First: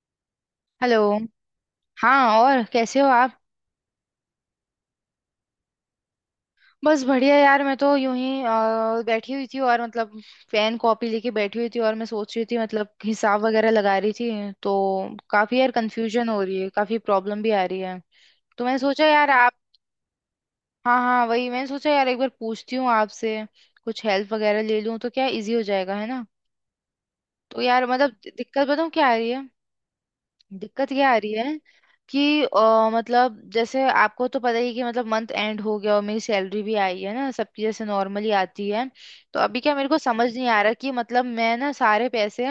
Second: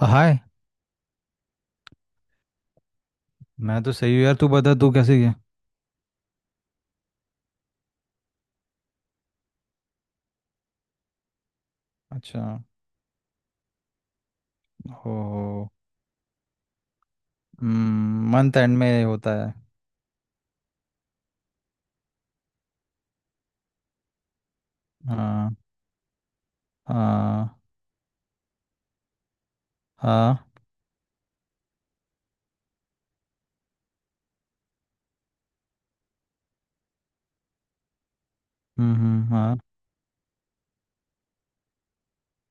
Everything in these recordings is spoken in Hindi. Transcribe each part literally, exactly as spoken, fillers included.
हाय। हेलो। हाँ, और कैसे हो आप? मैं तो सही हूँ यार, तू बता तू कैसी है। बस बढ़िया यार, मैं तो यूं ही अ, बैठी हुई थी और मतलब पेन कॉपी लेके बैठी हुई थी। और मैं सोच अच्छा। रही थी मतलब हिसाब वगैरह लगा रही थी, तो काफी हो। यार कंफ्यूजन हो रही है, काफी प्रॉब्लम भी आ रही है। मंथ तो एंड मैंने में सोचा होता यार है। आप। हाँ हाँ, वही मैंने सोचा यार एक बार पूछती हूँ आपसे, कुछ हेल्प वगैरह ले लूँ तो क्या इजी हाँ। हो जाएगा, है ना। हाँ। तो यार मतलब दि- दिक्कत बताऊँ क्या आ रही है। हाँ। दिक्कत क्या आ रही है कि अ, मतलब जैसे आपको तो पता ही है कि मतलब मंथ एंड हो गया और मेरी सैलरी भी आई है ना, सबकी जैसे नॉर्मली आती है। हम्म हम्म, तो हाँ। अभी क्या मेरे को समझ नहीं आ रहा कि मतलब मैं ना सारे पैसे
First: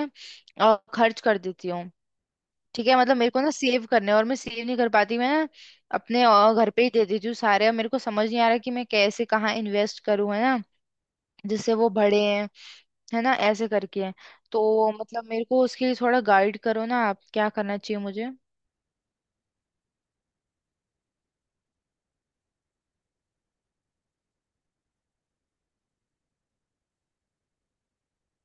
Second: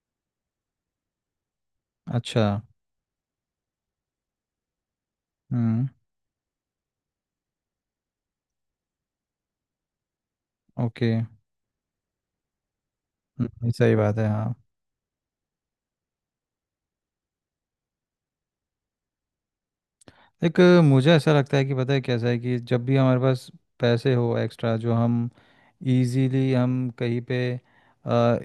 अ, खर्च कर देती हूँ। अच्छा। ठीक है, मतलब मेरे को ना सेव करने हैं और मैं सेव नहीं कर पाती, मैं ना हम्म। अपने अ, घर पे ही दे देती हूँ सारे। और मेरे को समझ नहीं आ रहा कि मैं कैसे कहाँ इन्वेस्ट करूँ, है ना, ओके। जिससे वो बढ़े हैं, है ना, ऐसे हम्म, सही करके। बात है, हाँ। तो मतलब मेरे को उसके लिए थोड़ा गाइड करो ना आप, क्या करना चाहिए मुझे। एक अ, मुझे ऐसा लगता है कि पता है कैसा है कि जब भी हमारे पास पैसे हो एक्स्ट्रा जो हम इजीली हम कहीं पे अ,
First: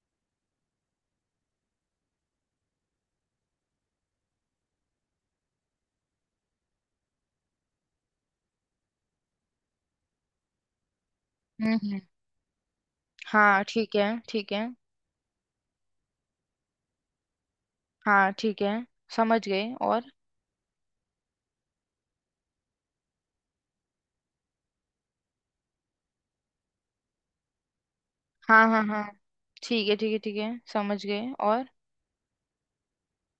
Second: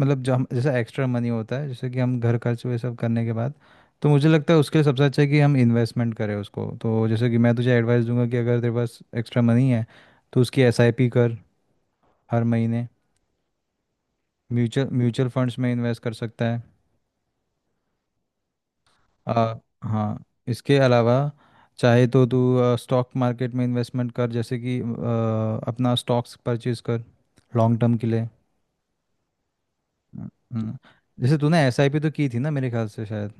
मतलब जो हम जैसा एक्स्ट्रा मनी होता है जैसे कि हम घर खर्च वे सब करने के बाद, तो मुझे लगता है उसके लिए सबसे अच्छा है कि हम इन्वेस्टमेंट करें उसको। तो जैसे कि मैं तुझे एडवाइस दूंगा कि अगर तेरे पास एक्स्ट्रा मनी है तो उसकी एसआईपी कर हम्म। हर महीने। हाँ ठीक है, ठीक है। म्यूचुअल म्यूचुअल फंड्स में इन्वेस्ट कर सकता है। हाँ ठीक है, समझ आ, गए। और हाँ इसके अलावा चाहे तो तू स्टॉक मार्केट में इन्वेस्टमेंट कर, जैसे कि आ, अपना स्टॉक्स परचेज कर लॉन्ग टर्म के लिए। हाँ हाँ हाँ, ठीक है ठीक है हम्म, ठीक है, हम्म। समझ गए। जैसे तूने और एसआईपी तो की थी ना मेरे ख्याल से, शायद।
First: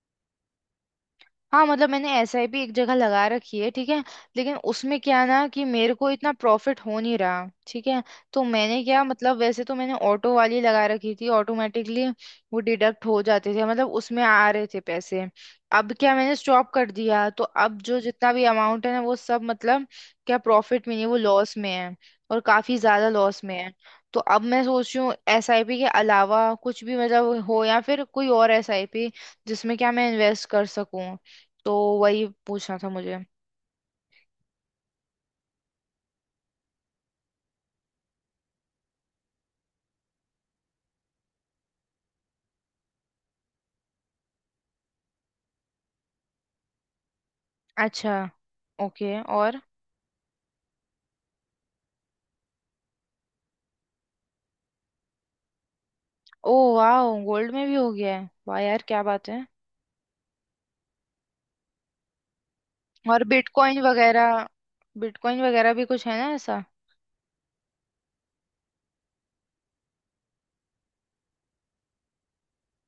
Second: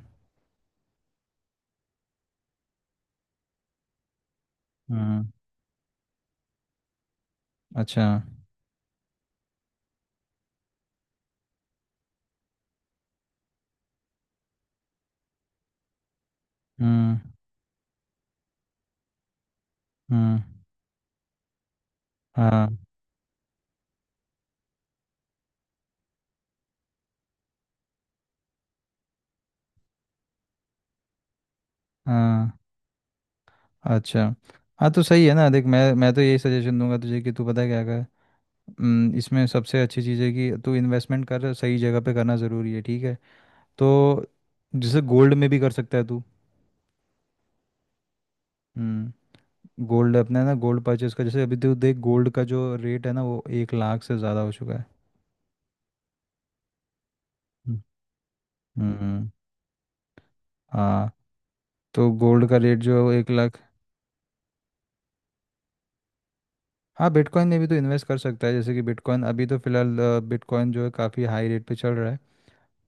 हाँ, मतलब मैंने एसआईपी एक जगह लगा रखी है, ठीक है। लेकिन उसमें क्या हम्म। है ना कि मेरे को इतना प्रॉफिट हो नहीं रहा, ठीक है। अच्छा। तो मैंने क्या मतलब, वैसे तो मैंने ऑटो वाली लगा रखी थी, ऑटोमेटिकली वो डिडक्ट हो जाते थे, मतलब उसमें आ रहे थे पैसे। अब क्या मैंने स्टॉप कर हम्म। दिया, तो अब जो जितना भी अमाउंट है ना वो सब मतलब क्या हम्म। प्रॉफिट में नहीं, वो लॉस में है, और हाँ। काफी ज्यादा लॉस में है। तो अब मैं सोच रही हूँ एसआईपी के अलावा कुछ भी मतलब हो, या फिर कोई और एसआईपी जिसमें क्या मैं इन्वेस्ट कर सकूं। तो वही हाँ। पूछना था मुझे। अच्छा। हाँ तो सही है ना, देख मैं मैं तो यही सजेशन दूंगा तुझे कि तू पता है क्या कर। हम्म, इसमें सबसे अच्छी चीज़ है कि तू इन्वेस्टमेंट कर, सही जगह पे करना ज़रूरी है। ठीक है तो जैसे गोल्ड में भी कर सकता है तू। अच्छा, ओके। हम्म, और गोल्ड अपना है ना, गोल्ड परचेस का। जैसे अभी तो देख गोल्ड का जो रेट है ना वो एक लाख से ज़्यादा हो चुका है। ओ वाह, गोल्ड में भी हम्म। हो गया है, वाह यार क्या हम्म। बात है। हाँ। तो गोल्ड का रेट जो है वो और एक लाख। बिटकॉइन वगैरह, बिटकॉइन वगैरह भी कुछ है ना ऐसा? हाँ बिटकॉइन में भी तो इन्वेस्ट कर सकता है, जैसे कि बिटकॉइन अभी तो फिलहाल अ, बिटकॉइन जो है काफ़ी हाई रेट पे चल रहा है।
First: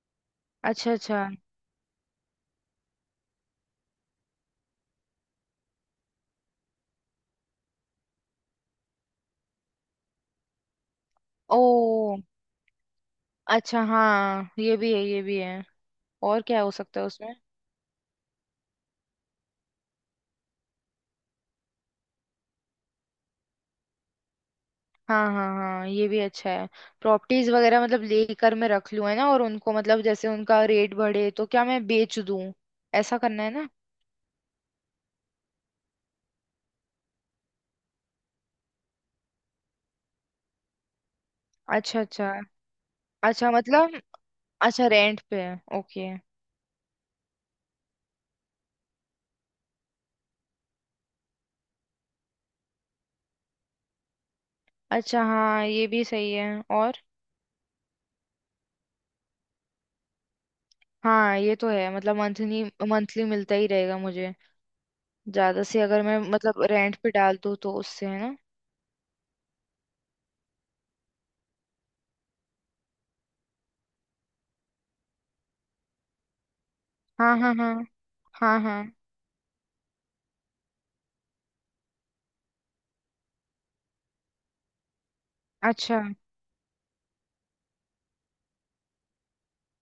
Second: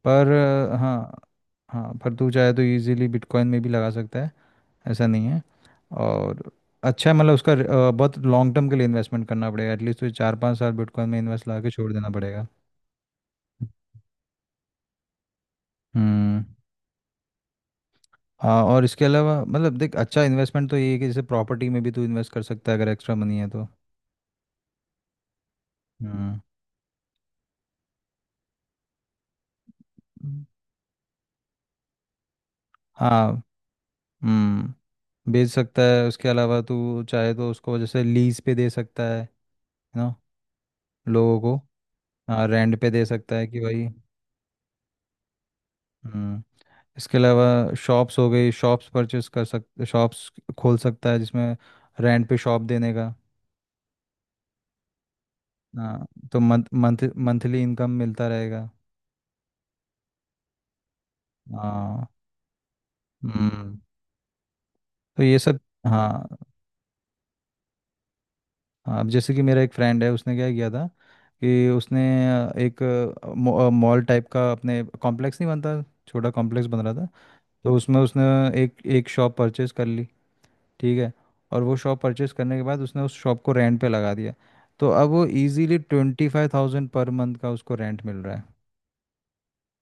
पर अ, अच्छा हाँ। अच्छा। हाँ पर तू चाहे तो इजीली बिटकॉइन में भी लगा सकता है, ऐसा नहीं है। और अच्छा है, मतलब उसका र- अ, बहुत लॉन्ग टर्म के लिए इन्वेस्टमेंट करना पड़ेगा, एटलीस्ट तुझे चार पाँच साल बिटकॉइन में इन्वेस्ट लगा के छोड़ देना ओ पड़ेगा। अच्छा, हाँ ये भी है ये भी है। और हम्म। क्या हो सकता है उसमें? हाँ और इसके अलावा मतलब देख अच्छा इन्वेस्टमेंट तो ये है कि जैसे प्रॉपर्टी में भी तू इन्वेस्ट कर सकता है, अगर एक्स्ट्रा मनी है तो। हाँ हाँ हाँ, ये भी हम्म। अच्छा है। प्रॉपर्टीज वगैरह मतलब लेकर मैं रख लूँ, है ना, और उनको मतलब जैसे हम्म। उनका रेट बढ़े तो क्या मैं बेच दूँ, ऐसा हाँ। करना, है ना। हम्म बेच सकता है, उसके अलावा तू चाहे तो उसको जैसे लीज पे दे सकता है ना लोगों को। अच्छा अच्छा। हाँ रेंट पे दे सकता है अच्छा कि भाई। मतलब, अच्छा रेंट पे है, ओके। हम्म, इसके अलावा शॉप्स हो गई, शॉप्स परचेस कर सकते, शॉप्स खोल सकता है जिसमें रेंट पे शॉप देने का। अच्छा हाँ ये भी हाँ सही तो है। मंथ और मंथ मंथली इनकम मिलता रहेगा। हाँ ये तो है, हाँ। मतलब मंथली, मंथली मिलता ही हम्म रहेगा मुझे। तो ये सब। ज्यादा से अगर मैं हाँ मतलब रेंट पे डाल दूँ तो उससे, है ना। हाँ, अब जैसे कि मेरा एक फ्रेंड है उसने क्या किया था कि उसने अ, एक मॉल टाइप का अपने कॉम्प्लेक्स नहीं बनता, छोटा कॉम्प्लेक्स बन रहा था, हाँ हाँ तो हाँ। उसमें उसने हाँ हाँ, एक एक शॉप परचेस कर ली। ठीक है। और वो शॉप परचेस करने के बाद उसने उस शॉप को रेंट पे लगा दिया। तो अब वो इजीली अच्छा twenty five thousand per month का उसको रेंट मिल रहा है।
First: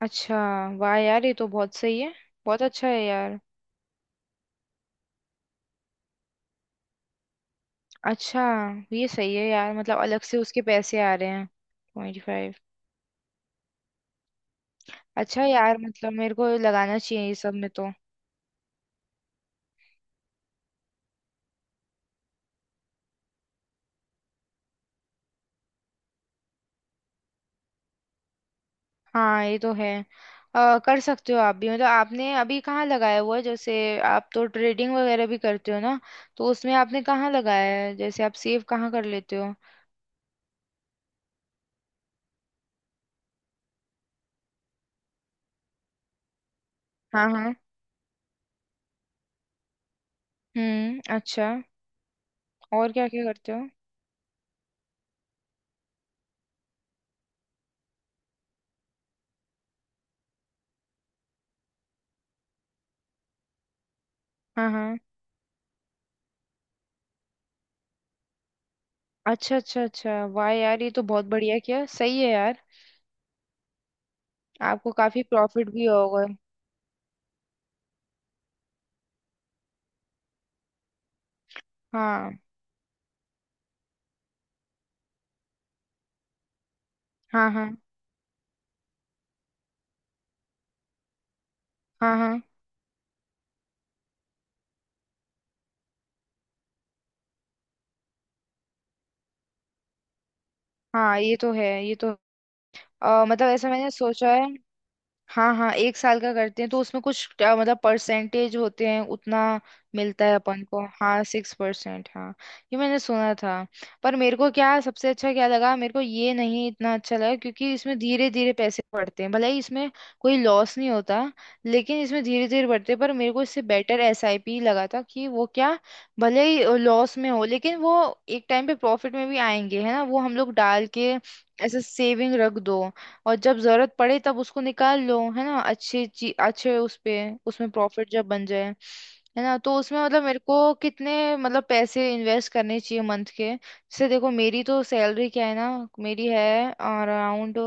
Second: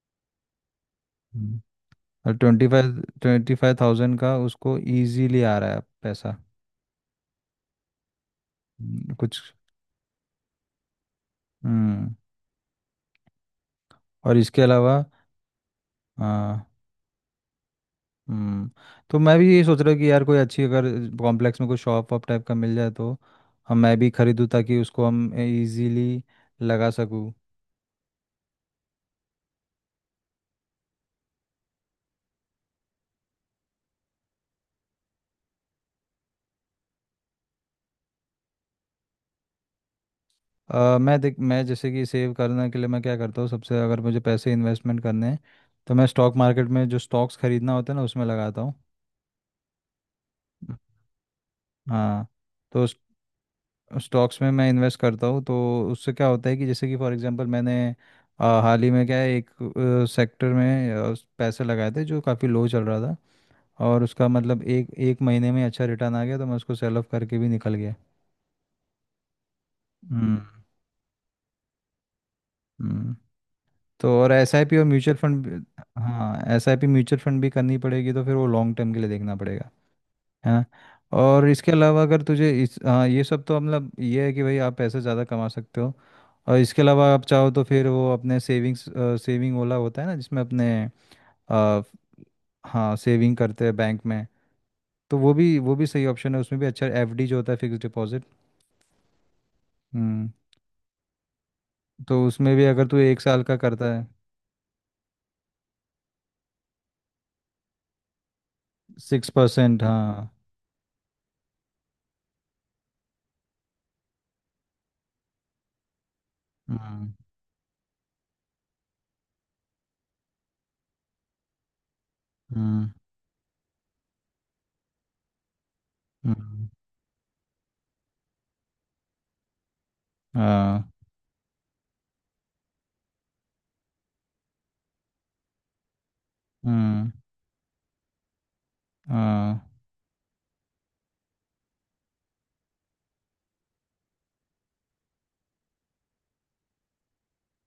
अच्छा, वाह यार ये तो हम्म, बहुत सही है, और बहुत ट्वेंटी अच्छा फाइव है यार। ट्वेंटी फाइव थाउजेंड का उसको इजीली आ रहा है पैसा। अच्छा, ये हम्म, सही कुछ। है यार, मतलब अलग से उसके पैसे आ रहे हैं हम्म ट्वेंटी फाइव। और इसके अलावा अच्छा यार, मतलब मेरे को हाँ, लगाना चाहिए ये सब में तो। हम्म तो मैं भी यही सोच रहा हूँ कि यार कोई अच्छी अगर कॉम्प्लेक्स में कोई शॉप वॉप टाइप का मिल जाए तो हम मैं भी खरीदूँ ताकि उसको हम इजीली लगा सकूँ। हाँ ये तो है। अ, कर सकते हो आप भी, मतलब आपने अभी कहाँ लगाया हुआ है जैसे, आप तो ट्रेडिंग वगैरह भी करते हो ना। तो उसमें आपने कहाँ लगाया है, जैसे आप सेव कहाँ कर लेते हो? अ, मैं देख मैं जैसे कि सेव करने के लिए मैं क्या करता हूँ, सबसे अगर मुझे पैसे इन्वेस्टमेंट करने हैं तो मैं स्टॉक मार्केट में जो हाँ स्टॉक्स हाँ। खरीदना होता है ना उसमें लगाता हूँ। हम्म, अच्छा। हाँ तो और क्या क्या करते हो? स्टॉक्स में मैं इन्वेस्ट करता हूँ, तो उससे क्या होता है कि जैसे कि फॉर एग्जांपल मैंने आ, हाल ही में क्या है एक सेक्टर में आ, पैसे लगाए थे जो काफ़ी लो चल रहा था, और उसका मतलब हाँ एक हाँ, एक महीने में अच्छा रिटर्न आ गया तो मैं उसको सेल ऑफ करके भी निकल गया। अच्छा अच्छा अच्छा, हम्म। वाह यार ये तो बहुत बढ़िया किया, सही है यार। हम्म तो और एसआईपी और आपको म्यूचुअल काफी फंड। प्रॉफिट भी होगा। हाँ एसआईपी म्यूचुअल फंड भी करनी पड़ेगी, तो फिर वो लॉन्ग टर्म के लिए देखना पड़ेगा, है ना। और इसके अलावा अगर हाँ तुझे इस हाँ ये सब तो मतलब ये है कि भाई आप पैसे ज़्यादा कमा सकते हो। और इसके अलावा आप हाँ चाहो तो हाँ फिर वो अपने सेविंग्स, सेविंग ओला होता है ना जिसमें अपने अ, हाँ हाँ। हाँ सेविंग करते हैं बैंक में। तो वो भी वो भी सही ऑप्शन है, उसमें भी अच्छा एफडी जो होता है फिक्स डिपॉजिट। हम्म हाँ ये तो है, ये तो तो उसमें भी अगर तू एक अ, साल मतलब का ऐसा मैंने करता है, सोचा है। हाँ हाँ, एक साल का करते हैं तो उसमें कुछ अ, मतलब परसेंटेज होते हैं, सिक्स उतना परसेंट मिलता हाँ। है अपन को। हाँ सिक्स परसेंट, हाँ ये मैंने सुना था। पर मेरे को क्या सबसे अच्छा क्या लगा, मेरे को ये नहीं इतना हम्म। अच्छा लगा क्योंकि इसमें धीरे धीरे पैसे बढ़ते हैं, भले ही इसमें कोई लॉस नहीं होता, लेकिन इसमें धीरे धीरे हम्म। बढ़ते हैं। पर मेरे को इससे बेटर एसआईपी लगा था, कि वो क्या, भले ही हम्म। लॉस में हो लेकिन वो एक टाइम पे प्रॉफिट में भी आएंगे, है ना। वो हम लोग डाल हाँ। के ऐसे सेविंग रख दो, और जब जरूरत पड़े तब उसको निकाल लो, है ना। अच्छी ची, अच्छे उस हम्म। पे, उसमें प्रॉफिट जब बन जाए, है ना। हाँ। तो उसमें मतलब मेरे को कितने मतलब पैसे इन्वेस्ट करने चाहिए मंथ के, जैसे देखो मेरी तो सैलरी क्या है ना, मेरी है अराउंड,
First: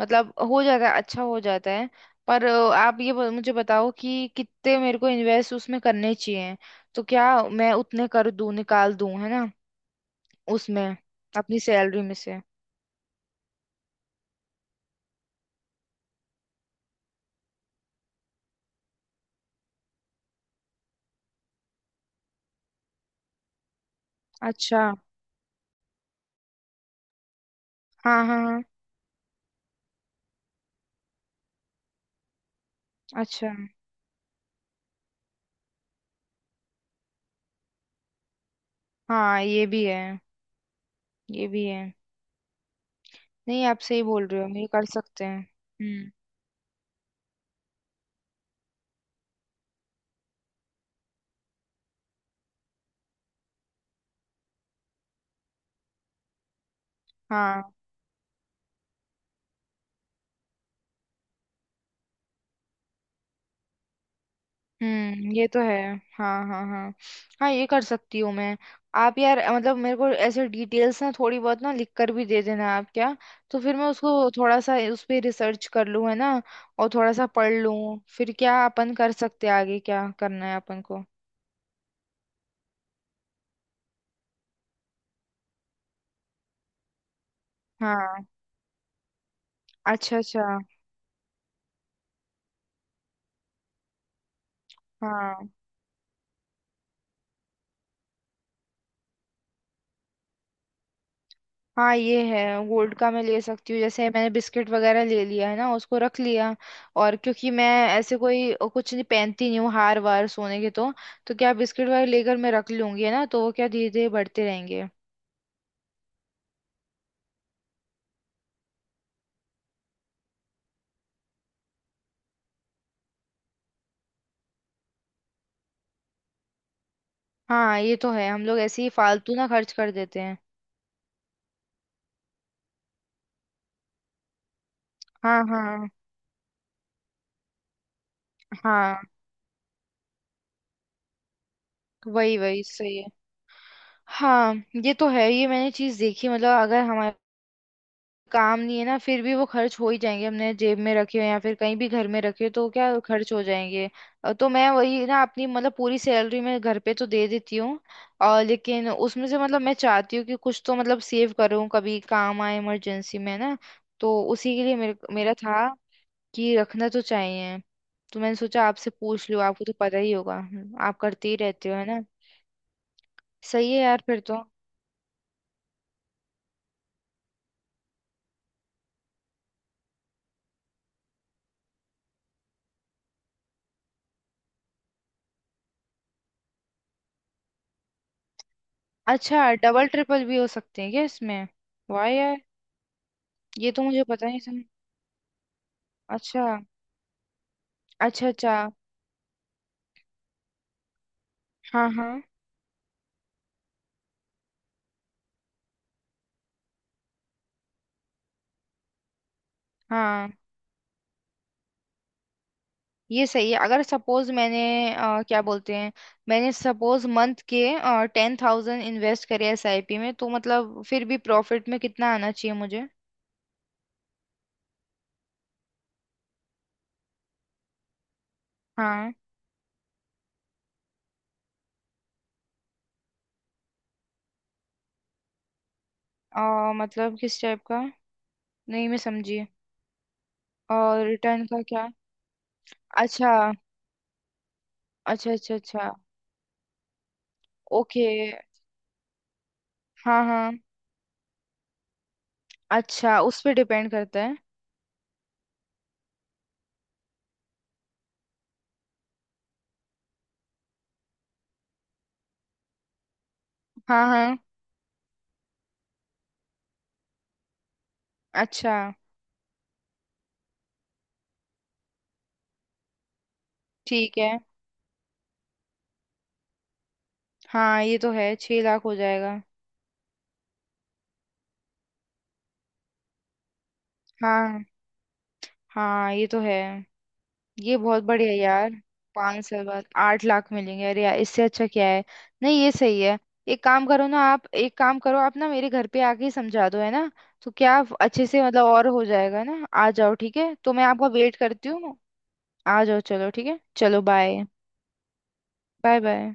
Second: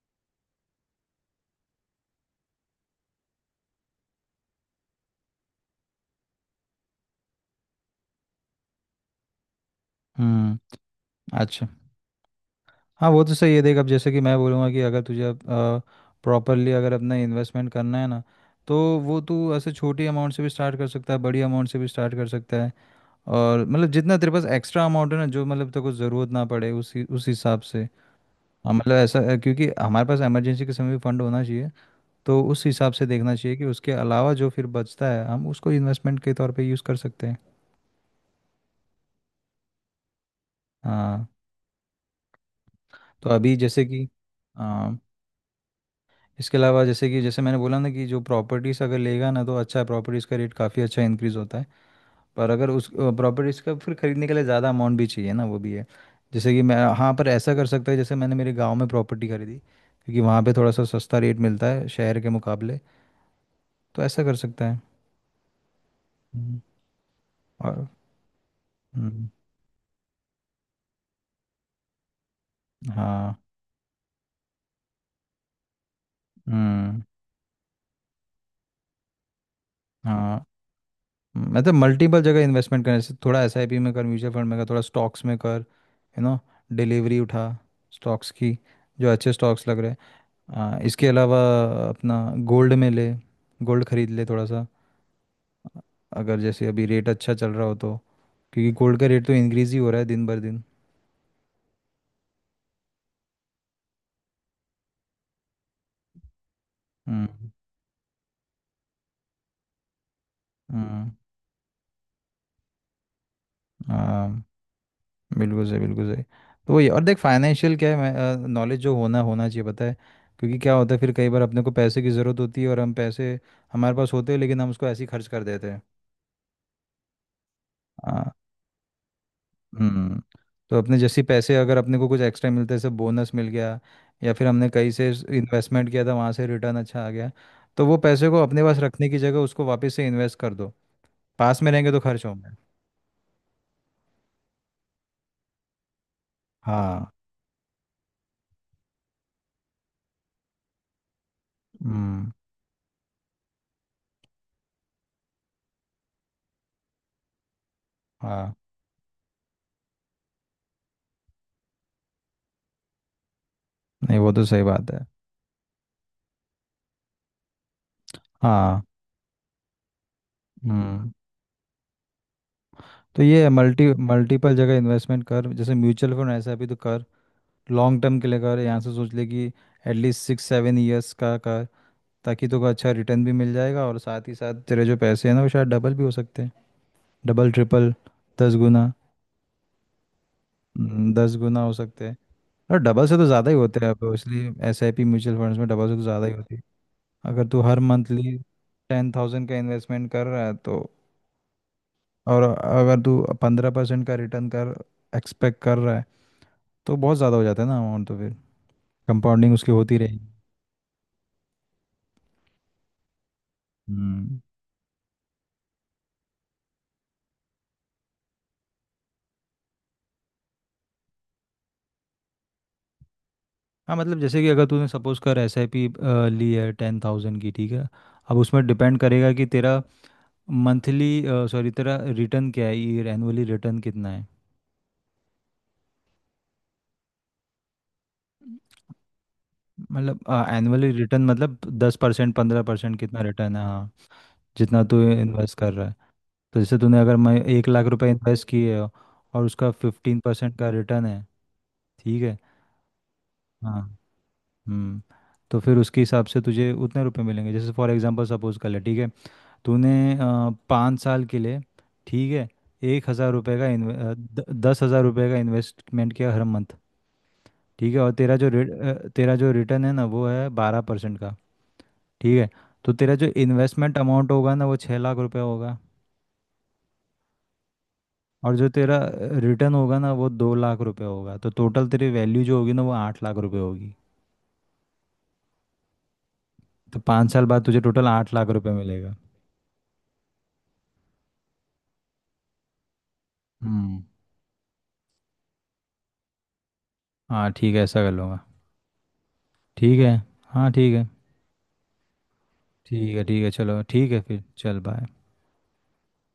मतलब हो जाता है, अच्छा हो जाता है। पर अ, आप ये ब- मुझे बताओ कि कितने मेरे को इन्वेस्ट उसमें करने चाहिए, तो क्या मैं उतने कर दूं, निकाल दूं, है ना हम्म। उसमें, अपनी अच्छा। सैलरी में से। हाँ वो तो सही है, देख अब जैसे कि मैं बोलूँगा कि अगर तुझे प्रॉपरली अगर अपना इन्वेस्टमेंट करना है ना, तो वो तू ऐसे छोटी अमाउंट से भी स्टार्ट कर सकता है, बड़ी अमाउंट से भी स्टार्ट कर सकता है। और मतलब जितना तेरे पास अच्छा एक्स्ट्रा अमाउंट है ना जो मतलब तेरे को ज़रूरत ना पड़े, उसी उस हिसाब से। हाँ हाँ हाँ। हाँ, मतलब ऐसा है, क्योंकि हमारे पास इमरजेंसी के समय भी फंड होना चाहिए, तो उस हिसाब से देखना अच्छा चाहिए कि उसके अलावा जो फिर बचता है हम उसको इन्वेस्टमेंट के तौर पे यूज़ कर सकते हैं। हाँ ये भी है, हाँ ये भी है। तो अभी नहीं आप जैसे सही कि बोल रहे हो, ये कर हाँ, सकते हैं। हम्म। इसके अलावा जैसे कि जैसे मैंने बोला ना कि जो प्रॉपर्टीज़ अगर लेगा ना तो अच्छा है, प्रॉपर्टीज़ का रेट काफ़ी अच्छा इंक्रीज़ होता है। पर अगर उस प्रॉपर्टीज़ का फिर खरीदने के लिए ज़्यादा अमाउंट भी चाहिए ना, वो भी है। जैसे कि मैं हाँ पर ऐसा हाँ। कर सकता है, जैसे मैंने मेरे गांव में प्रॉपर्टी खरीदी क्योंकि वहाँ पे थोड़ा सा सस्ता रेट मिलता है शहर के मुकाबले। तो ऐसा कर सकता है। हम्म, ये तो है। हाँ हम्म, हाँ हाँ, हाँ ये कर और सकती हूँ मैं। आप हम्म, यार मतलब मेरे को ऐसे डिटेल्स ना थोड़ी बहुत ना लिख कर भी दे देना आप क्या, हाँ तो फिर मैं उसको थोड़ा सा उस पे रिसर्च कर लूँ, है ना, और हम्म, थोड़ा सा पढ़ लूँ, फिर क्या अपन कर सकते हैं आगे क्या हाँ करना है अपन को। मतलब मल्टीपल जगह इन्वेस्टमेंट करने से, थोड़ा एसआईपी में कर, म्यूचुअल फंड में कर, थोड़ा स्टॉक्स में कर, यू नो डिलीवरी उठा हाँ स्टॉक्स की, जो अच्छे स्टॉक्स लग रहे हैं। अच्छा अच्छा। हाँ इसके अलावा अपना गोल्ड में ले, गोल्ड खरीद ले थोड़ा सा हाँ अगर जैसे अभी रेट अच्छा चल रहा हो तो, क्योंकि गोल्ड का रेट तो इंक्रीज ही हो रहा है दिन भर दिन। हाँ ये है, गोल्ड का मैं ले सकती हूँ, जैसे मैंने बिस्किट वगैरह ले लिया है ना, उसको रख लिया, और हम्म। क्योंकि मैं ऐसे कोई अ, कुछ नहीं पहनती नहीं हूँ हार वार सोने के, तो हम्म। तो क्या बिस्किट वगैरह लेकर मैं रख लूंगी, है ना, तो वो क्या धीरे धीरे हाँ बढ़ते रहेंगे। बिल्कुल सही, बिल्कुल सही। तो वही और देख फाइनेंशियल क्या है नॉलेज जो होना होना चाहिए, पता है, क्योंकि क्या होता है फिर कई बार अपने को पैसे की ज़रूरत होती है और हम पैसे हमारे पास होते हैं लेकिन हम उसको ऐसे ही खर्च कर देते हाँ ये तो है, हैं। हम लोग ऐसे ही फालतू ना खर्च कर हम्म देते हैं। तो अपने जैसे पैसे अगर अपने को कुछ एक्स्ट्रा मिलता है, जैसे बोनस मिल गया या फिर हमने कहीं से हाँ हाँ इन्वेस्टमेंट किया था वहाँ से रिटर्न अच्छा आ गया, तो वो पैसे को अपने पास हाँ, रखने की जगह उसको वापस से इन्वेस्ट कर दो। पास में रहेंगे तो खर्च वही होंगे। वही सही है। हाँ ये तो है, ये मैंने चीज देखी मतलब, अगर हाँ। हमारे काम नहीं है ना फिर भी वो खर्च हो ही जाएंगे, हमने जेब में रखे हो या फिर कहीं भी घर में हम्म। रखे हो तो क्या खर्च हो जाएंगे। अ, तो मैं वही ना, अपनी मतलब पूरी सैलरी मैं घर पे तो दे देती हूँ, और हाँ लेकिन उसमें से मतलब मैं चाहती हूँ कि कुछ तो मतलब सेव करूँ, कभी काम आए इमरजेंसी में ना, नहीं, तो वो तो उसी सही के लिए बात मेरे, है। मेरा था कि रखना तो चाहिए। तो मैंने सोचा हाँ। आपसे पूछ लूँ, आपको तो पता ही होगा, हम्म, आप हम्म करते ही रहते हो, है ना। तो ये सही है मल्टी यार, फिर तो। मल्टीपल जगह इन्वेस्टमेंट कर, जैसे म्यूचुअल फंड ऐसा भी तो कर लॉन्ग टर्म के लिए। कर यहाँ से सोच ले कि एटलीस्ट सिक्स सेवन ईयर्स का कर, ताकि तुमको अच्छा रिटर्न भी मिल जाएगा और साथ ही साथ तेरे जो पैसे हैं ना वो शायद डबल भी हो सकते हैं, डबल ट्रिपल, दस गुना। अच्छा डबल ट्रिपल भी हो सकते हैं क्या हम्म, दस इसमें? गुना हो वाह सकते हैं। यार, और डबल से तो ज़्यादा ही ये होते तो हैं मुझे अब, पता नहीं इसलिए था। S I P mutual funds में डबल से तो ज़्यादा ही अच्छा होती है। अगर तू हर अच्छा मंथली अच्छा। टेन थाउजेंड का इन्वेस्टमेंट कर रहा है तो, हाँ हाँ और अगर तू पंद्रह परसेंट का रिटर्न कर एक्सपेक्ट कर रहा है, तो बहुत ज़्यादा हो जाता है ना अमाउंट, तो फिर कंपाउंडिंग उसकी होती रहेगी। हाँ, ये सही है, अगर सपोज हम्म। मैंने अ, क्या बोलते हैं, मैंने सपोज मंथ के टेन थाउजेंड इन्वेस्ट करे एसआईपी में, तो मतलब फिर भी प्रॉफिट में कितना आना चाहिए मुझे? हाँ मतलब जैसे कि अगर तूने सपोज कर एसआईपी ली है टेन थाउजेंड की, ठीक है। अब उसमें डिपेंड हाँ करेगा कि तेरा मंथली सॉरी तेरा रिटर्न क्या है, ये एनुअली रिटर्न कितना है। अ, मतलब किस टाइप का, नहीं मैं समझी। मतलब एनुअली और रिटर्न रिटर्न मतलब का क्या? दस परसेंट, पंद्रह परसेंट, कितना अच्छा रिटर्न है। हाँ जितना तू अच्छा अच्छा। इन्वेस्ट कर रहा अच्छा है। तो जैसे तूने अगर मैं एक लाख ओके। रुपए इन्वेस्ट किए हो और उसका फिफ्टीन हाँ हाँ, परसेंट का रिटर्न है, ठीक है। अच्छा उस पर हाँ। डिपेंड करता है। हम्म तो फिर उसके हिसाब से तुझे उतने रुपए मिलेंगे। जैसे फॉर एग्जांपल सपोज कर ले, ठीक है। तूने अ, पाँच साल के लिए, ठीक है, एक हज़ार रुपये का इन्वे हाँ अ, हाँ द, दस हज़ार रुपये का इन्वेस्टमेंट किया हर मंथ। ठीक है और तेरा जो रिट अच्छा, अ, तेरा जो रिटर्न है ना वो है बारह परसेंट का, ठीक है। तो तेरा जो इन्वेस्टमेंट ठीक अमाउंट है। होगा ना वो छः लाख रुपये होगा। हाँ ये तो है, और छह जो लाख हो तेरा जाएगा। रिटर्न होगा ना वो दो लाख रुपये होगा, तो टोटल तेरी वैल्यू जो होगी ना वो आठ लाख रुपये होगी। हाँ हाँ ये तो है। तो पाँच साल बाद ये तुझे बहुत टोटल बढ़िया आठ है लाख यार, रुपये मिलेगा। पाँच साल बाद आठ लाख मिलेंगे, अरे यार इससे अच्छा क्या है। नहीं ये सही है, एक काम हम्म। करो ना आप, एक काम करो आप ना, मेरे घर पे आके ही समझा दो, है ना। हाँ तो ठीक क्या है आप ऐसा कर अच्छे लूँगा। से मतलब और हो जाएगा ना, आ ठीक है। जाओ, ठीक है, हाँ तो मैं ठीक आपका है। वेट करती हूँ। आ जाओ, ठीक है। चलो ठीक ठीक है है, चलो, चलो ठीक है बाय। फिर चल, बाय। Bye bye.